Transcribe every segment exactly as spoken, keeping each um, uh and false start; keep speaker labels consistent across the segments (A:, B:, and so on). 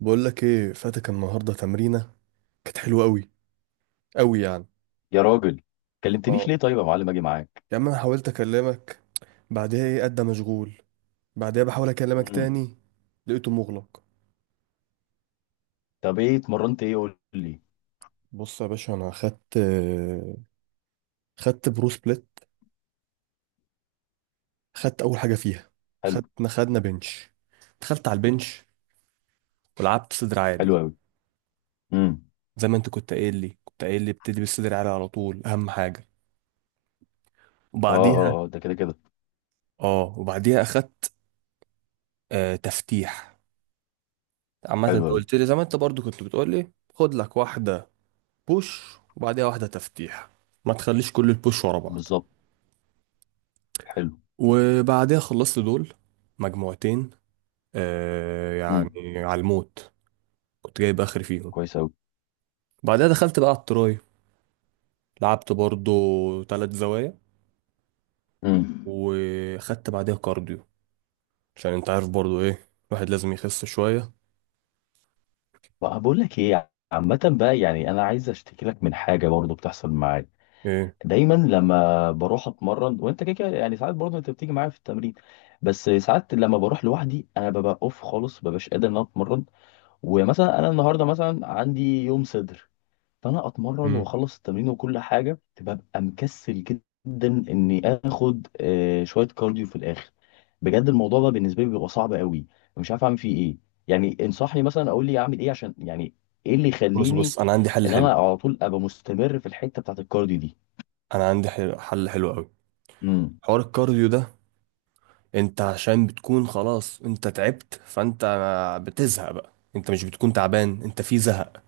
A: بقول لك ايه، فاتك النهارده تمرينه كانت حلوه قوي، قوي يعني.
B: يا راجل، كلمتنيش
A: اه،
B: ليه؟ طيب يا معلم اجي معاك.
A: يا عم انا حاولت اكلمك بعدها، ايه قد مشغول. بعدها بحاول اكلمك
B: امم
A: تاني، لقيته مغلق.
B: طب ايه اتمرنت؟ ايه قول لي.
A: بص يا باشا، انا خدت خدت برو سبليت. خدت اول حاجه فيها.
B: حلو.
A: خدنا خدنا بنش، دخلت على البنش ولعبت صدر عالي
B: حلو قوي. امم
A: زي ما انت كنت قايل لي، كنت قايل لي ابتدي بالصدر عالي على طول، اهم حاجه.
B: اه
A: وبعديها
B: اه اه، ده كده كده.
A: اه وبعديها اخدت آه تفتيح. عامة
B: حلو
A: انت
B: قوي.
A: قلت لي، زي ما انت برضو كنت بتقول لي، خد لك واحدة بوش وبعديها واحدة تفتيح، ما تخليش كل البوش ورا بعض.
B: بالظبط. حلو.
A: وبعديها خلصت دول، مجموعتين آه
B: امم
A: يعني، على الموت، كنت جايب اخر فيهم.
B: كويس قوي.
A: بعدها دخلت بقى على التراي، لعبت برضو تلات زوايا،
B: امم
A: وخدت بعديها كارديو عشان انت عارف برضو ايه، الواحد لازم يخس شوية.
B: بقى بقول لك ايه، عامة بقى يعني انا عايز اشتكي لك من حاجة برضو بتحصل معايا.
A: ايه؟
B: دايما لما بروح اتمرن وانت كده كده، يعني ساعات برضو انت بتيجي معايا في التمرين، بس ساعات لما بروح لوحدي انا ببقى اوف خالص، مببقاش قادر ان انا اتمرن. ومثلا انا النهارده مثلا عندي يوم صدر، فانا اتمرن
A: مم.
B: واخلص التمرين وكل حاجه ببقى مكسل جدا اني اخد آه، شويه كارديو في الاخر. بجد الموضوع ده بالنسبه لي بيبقى صعب قوي، مش عارف اعمل فيه ايه. يعني انصحني مثلا، اقول لي اعمل ايه عشان يعني ايه اللي
A: بص
B: يخليني
A: بص انا عندي حل
B: ان انا
A: حلو.
B: على طول ابقى مستمر في الحته بتاعت الكارديو دي.
A: انا عندي حل حل حلو قوي.
B: امم
A: حوار الكارديو ده، انت عشان بتكون خلاص انت تعبت، فانت بتزهق بقى، انت مش بتكون تعبان، انت في زهق.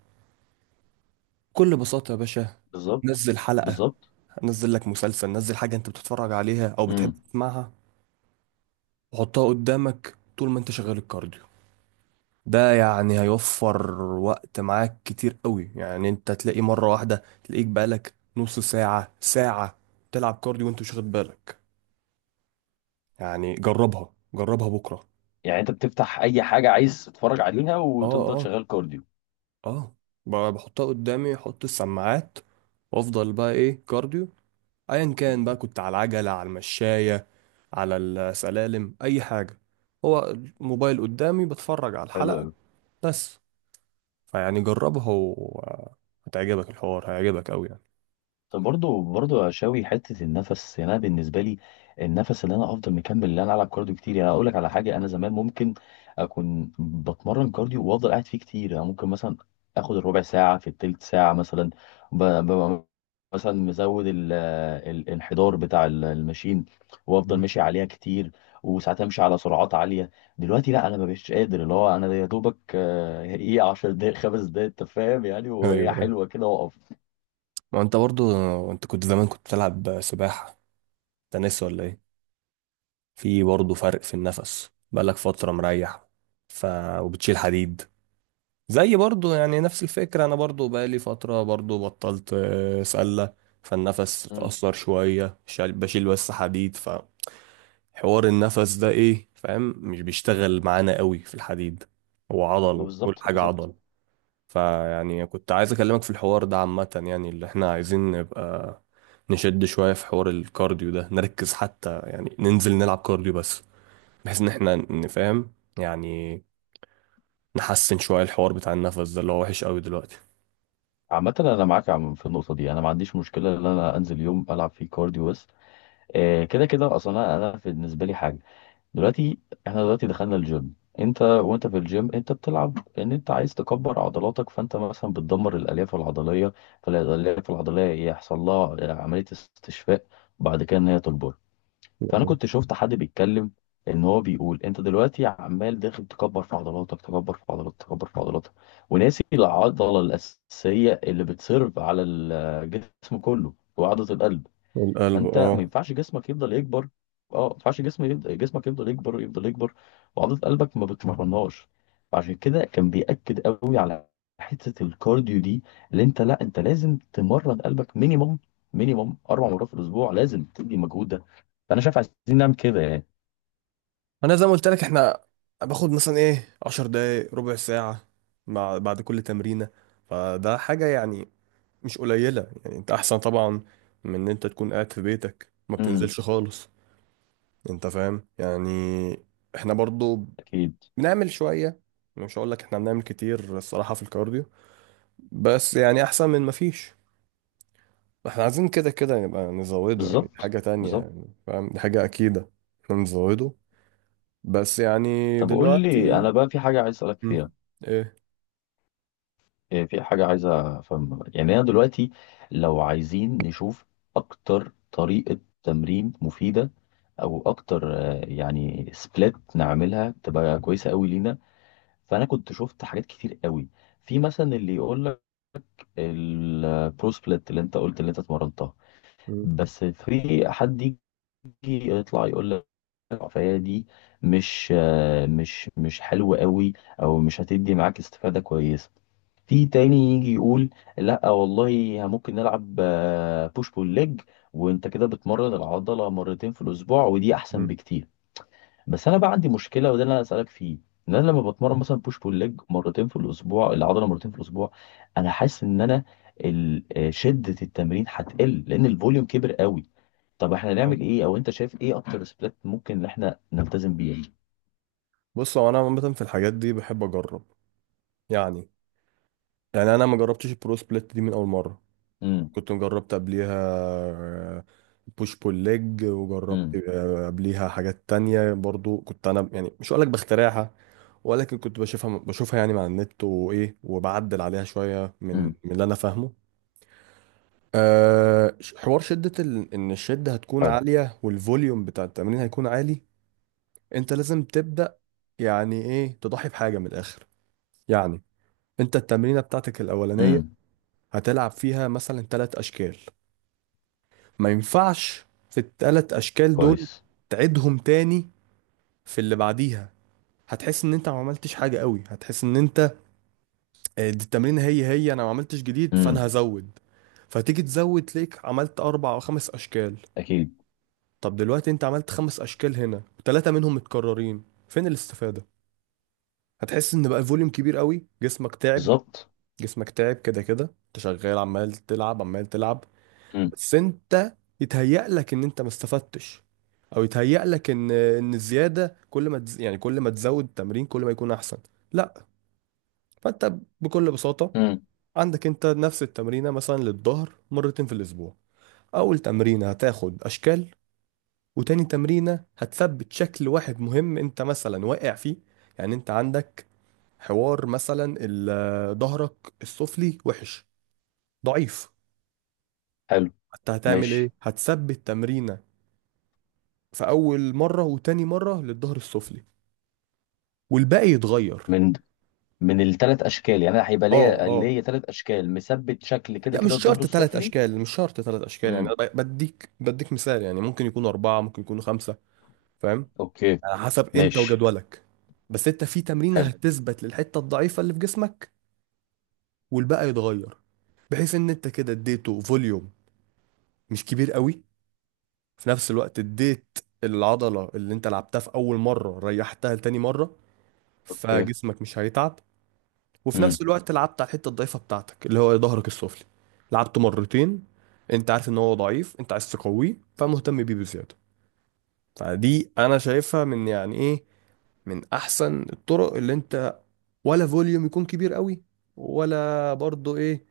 A: بكل بساطة يا باشا،
B: بالظبط
A: نزل حلقة،
B: بالظبط.
A: نزل لك مسلسل، نزل حاجة انت بتتفرج عليها او بتحب
B: امم
A: تسمعها، وحطها قدامك طول ما انت شغال الكارديو. ده يعني هيوفر وقت معاك كتير قوي، يعني انت تلاقي مرة واحدة تلاقيك بقالك نص ساعة ساعة تلعب كارديو وانت مش واخد بالك. يعني جربها، جربها بكرة.
B: يعني انت بتفتح اي حاجه عايز تتفرج عليها وتفضل
A: اه،
B: شغال كارديو؟
A: اه، ب- بحطها قدامي، احط السماعات وافضل بقى ايه، كارديو، ايا كان بقى،
B: امم
A: كنت على العجلة، على المشاية، على السلالم، اي حاجة، هو الموبايل قدامي بتفرج على
B: حلو
A: الحلقة.
B: قوي.
A: بس فيعني جربها، وهتعجبك، الحوار هيعجبك قوي يعني.
B: طب برضه برضه يا شاوي، حته النفس، يعني انا بالنسبه لي النفس، اللي انا افضل مكمل اللي انا العب كارديو كتير. يعني اقول لك على حاجه، انا زمان ممكن اكون بتمرن كارديو وافضل قاعد فيه كتير، يعني ممكن مثلا اخد الربع ساعه في التلت ساعه مثلا. ب... ب... مثلا مزود ال... الانحدار بتاع ال- الماشين، وافضل
A: مم.
B: ماشي عليها كتير. وساعات امشي على سرعات عاليه. دلوقتي لا، انا ما بقتش قادر. اللي هو انا يا دوبك آه، ايه عشر دقايق، خمس دقايق، انت فاهم يعني،
A: ايوه،
B: وهي
A: ايوه،
B: حلوه كده واقف.
A: ما انت برضو، انت كنت زمان كنت بتلعب سباحة، تنس ولا ايه، في برضو فرق في النفس بقالك فترة مريح، ف، وبتشيل حديد. زي برضو يعني نفس الفكرة، أنا برضو بقالي فترة برضو بطلت آه، سلة، فالنفس اتأثر شوية، شال- بشيل بس حديد، فحوار النفس ده إيه، فاهم، مش بيشتغل معانا قوي في الحديد، هو
B: ما
A: عضل، كل
B: بالظبط
A: حاجة
B: بالظبط.
A: عضل. فيعني كنت عايز أكلمك في الحوار ده عامة، يعني اللي إحنا عايزين، نبقى نشد شوية في حوار الكارديو ده، نركز، حتى يعني ننزل نلعب كارديو بس، بحيث إن إحنا نفهم يعني نحسن شوية الحوار بتاع النفس ده، اللي هو وحش قوي دلوقتي.
B: عامة أنا معاك يا عم في النقطة دي، أنا ما عنديش مشكلة إن أنا أنزل يوم ألعب فيه كارديو بس. آه، كده كده أصلا أنا أنا في- بالنسبة لي حاجة دلوقتي. إحنا دلوقتي دخلنا الجيم، أنت وأنت في الجيم أنت بتلعب إن أنت عايز تكبر عضلاتك، فأنت مثلا بتدمر الألياف العضلية. فالألياف العضلية يحصل لها آه، عملية استشفاء بعد كده إن هي تكبر. فانا كنت شفت حد بيتكلم، ان هو بيقول انت دلوقتي عمال داخل تكبر في عضلاتك، تكبر في عضلاتك، تكبر في عضلاتك، وناسي العضله الاساسيه اللي بتسيرف على الجسم كله وعضله القلب.
A: القلب،
B: فانت ما
A: اه.
B: ينفعش جسمك يفضل يكبر. اه، ما ينفعش جسم يفضل جسمك يفضل يكبر يفضل يكبر، وعضله قلبك ما بتمرنهاش. فعشان كده كان بيأكد قوي على حته الكارديو دي، اللي انت لا، انت لازم تمرن قلبك مينيموم، مينيموم اربع مرات في الاسبوع، لازم تدي مجهود ده. فانا شايف عايزين نعمل كده يعني.
A: انا زي ما قلت لك، احنا باخد مثلا ايه عشر دقايق، ربع ساعة، مع بعد كل تمرينة، فده حاجة يعني مش قليلة، يعني انت احسن طبعا من ان انت تكون قاعد في بيتك ما
B: امم
A: بتنزلش خالص، انت فاهم يعني، احنا برضو
B: اكيد.
A: بنعمل شوية. مش هقول لك احنا بنعمل كتير الصراحة في الكارديو، بس يعني احسن من ما فيش. احنا عايزين كده كده نبقى نزوده، يعني دي
B: بالظبط
A: حاجة تانية
B: بالظبط.
A: يعني، فاهم، دي حاجة اكيدة، احنا نزوده بس يعني.
B: طب قول لي
A: دلوقتي،
B: انا بقى، في حاجه عايز اسالك
A: مم.
B: فيها.
A: ايه؟
B: إيه، في حاجة عايزة أفهم، يعني أنا دلوقتي لو عايزين نشوف أكتر طريقة تمرين مفيدة، أو أكتر آه، يعني سبليت نعملها تبقى كويسة أوي لينا. فأنا كنت شفت حاجات كتير أوي. في مثلا اللي يقول لك البرو سبليت اللي أنت قلت اللي أنت اتمرنتها.
A: مم.
B: بس في حد يجي يطلع يقول لك فهي دي مش آه، مش مش حلوة أوي، أو مش هتدي معاك استفادة كويسة. في تاني يجي يقول لا والله، ممكن نلعب بوش بول ليج وانت كده بتمرن العضله مرتين في الاسبوع ودي احسن
A: مم.
B: بكتير. بس انا بقى عندي مشكله وده اللي انا اسالك فيه، ان انا لما بتمرن مثلا بوش بول ليج مرتين في الاسبوع، العضله مرتين في الاسبوع، انا حاسس ان انا ال- آه، شده التمرين هتقل لان الفوليوم كبر قوي. طب احنا
A: اه،
B: نعمل ايه؟ او انت شايف ايه اكتر سبلات ممكن ان احنا نلتزم بيها؟
A: بص، هو انا عامه في الحاجات دي بحب اجرب يعني. يعني انا ما جربتش البرو سبليت دي من اول مره،
B: امم
A: كنت جربت قبليها بوش بول ليج، وجربت
B: امم
A: آه، قبليها حاجات تانية برضو، كنت انا يعني مش هقولك بخترعها، ولكن كنت بشوفها بشوفها يعني مع النت وايه، وبعدل عليها شويه من
B: امم
A: من اللي انا فاهمه. أه، ش- حوار شدة ال... ان الشدة هتكون
B: حلو.
A: عالية، والفوليوم بتاع التمرين هيكون عالي. انت لازم تبدأ يعني ايه، تضحي بحاجة من الآخر، يعني انت التمرينة بتاعتك الأولانية
B: امم
A: هتلعب فيها مثلا ثلاث أشكال، ما ينفعش في الثلاث أشكال دول
B: كويس.
A: تعيدهم تاني في اللي بعديها، هتحس ان انت ما عملتش حاجة قوي، هتحس ان انت آه، دي التمرينة هي هي انا ما عملتش جديد فانا
B: امم
A: هزود، فتيجي تزود تلاقيك عملت أربع أو خمس أشكال.
B: اكيد.
A: طب دلوقتي انت عملت خمس أشكال هنا ثلاثة منهم متكررين، فين الاستفادة؟ هتحس ان بقى الفوليوم كبير قوي، جسمك تعب.
B: بالظبط.
A: جسمك تعب كده كده انت شغال، عمال تلعب عمال تلعب،
B: امم
A: بس انت يتهيأ لك ان انت ما استفدتش، او يتهيأ لك ان ان الزياده كل ما تز... يعني كل ما تزود التمرين كل ما يكون احسن. لا. فانت بكل بساطه،
B: امم
A: عندك انت نفس التمرينه مثلا للظهر مرتين في الاسبوع، اول تمرينه هتاخد اشكال، وتاني تمرينه هتثبت شكل واحد مهم انت مثلا واقع فيه. يعني انت عندك حوار مثلا ال- ظهرك السفلي وحش، ضعيف،
B: حلو.
A: انت هتعمل ايه؟
B: ماشي.
A: هتثبت تمرينه في اول مره وتاني مره للظهر السفلي، والباقي يتغير.
B: من من التلات يعني؟ أنا هيبقى
A: اه،
B: ليا
A: اه.
B: ليا تلات مثبت شكل كده
A: لا مش
B: كده الظهر
A: شرط ثلاث
B: السفلي.
A: اشكال، مش شرط ثلاث اشكال يعني
B: امم
A: أنا ب- بديك بديك مثال، يعني ممكن يكون اربعه، ممكن يكونوا خمسه. فاهم؟
B: اوكي.
A: على حسب انت
B: ماشي.
A: وجدولك. بس انت في تمرينه
B: حلو.
A: هتثبت للحته الضعيفه اللي في جسمك، والباقي يتغير، بحيث ان انت كده اديته فوليوم مش كبير قوي. في نفس الوقت اديت العضله اللي انت لعبتها في اول مره ريحتها لتاني مره،
B: اوكي.
A: فجسمك مش هيتعب. وفي
B: امم
A: نفس الوقت لعبت على الحته الضعيفه بتاعتك اللي هو ظهرك السفلي، لعبته مرتين. انت عارف ان هو ضعيف، انت عايز تقويه، فمهتم بيه بزياده. فدي انا شايفها من يعني ايه، من احسن الطرق، اللي انت ولا فوليوم يكون كبير قوي، ولا برضه ايه،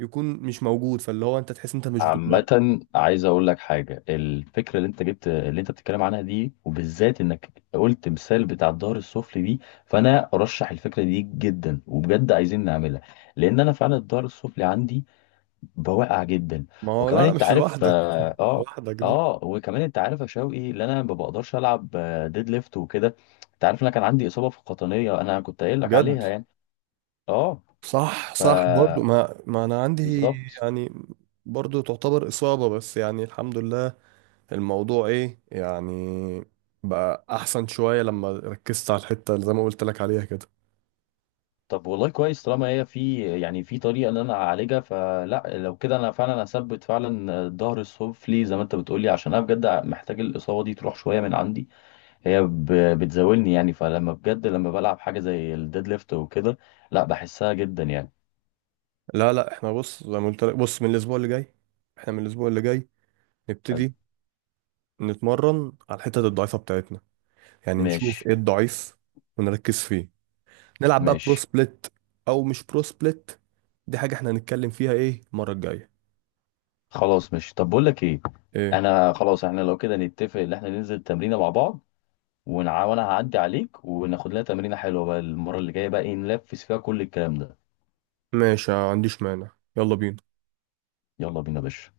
A: يكون مش موجود فاللي هو انت تحس انت مش بتتمرن.
B: عامة عايز اقول لك حاجة، الفكرة اللي انت جبت اللي انت بتتكلم عنها دي، وبالذات انك قلت مثال بتاع الظهر السفلي دي. فانا ارشح الفكرة دي جدا، وبجد عايزين نعملها، لان انا فعلا الظهر السفلي عندي بواقع جدا.
A: ما هو
B: وكمان
A: لا لا،
B: انت
A: مش
B: عارف.
A: لوحدك،
B: اه اه.
A: لوحدك دي.
B: آه، وكمان انت عارف يا شوقي، ان انا ما بقدرش العب آه، ديد ليفت وكده. انت عارف ان انا كان عندي اصابه في القطنيه، انا كنت قايل لك
A: بجد،
B: عليها يعني. اه.
A: صح،
B: ف.
A: صح برضو، ما ما انا عندي
B: بالظبط.
A: يعني، برضو تعتبر اصابة، بس يعني الحمد لله الموضوع ايه يعني، بقى احسن شوية لما ركزت على الحتة اللي زي ما قلت لك عليها كده.
B: طب والله كويس، طالما هي في يعني في طريقه ان انا اعالجها، فلا لو كده انا فعلا هثبت فعلا الظهر السفلي زي ما انت بتقولي، عشان انا بجد محتاج الاصابه دي تروح شويه من عندي. هي ب- بتزاولني يعني، فلما بجد لما بلعب حاجه زي الديد ليفت وكده، لا بحسها جدا يعني.
A: لا لا، احنا بص زي ما قلت لك، بص من الاسبوع اللي جاي، احنا من الاسبوع اللي جاي
B: حلو.
A: نبتدي نتمرن على الحتت الضعيفة بتاعتنا، يعني نشوف
B: ماشي.
A: ايه الضعيف ونركز فيه، نلعب بقى برو
B: ماشي.
A: سبليت او مش برو سبليت، دي حاجة احنا هنتكلم فيها ايه المرة الجاية.
B: خلاص ماشي. طب بقول لك ايه،
A: ايه؟
B: انا خلاص احنا لو كده نتفق ان احنا ننزل تمرينه مع بعض، ونع... وانا هعدي عليك وناخد لنا تمرينه حلوه بقى، المره اللي جايه بقى ايه نلفس فيها كل الكلام ده.
A: ماشي، ما عنديش مانع، يلا بينا.
B: يلا بينا يا باشا.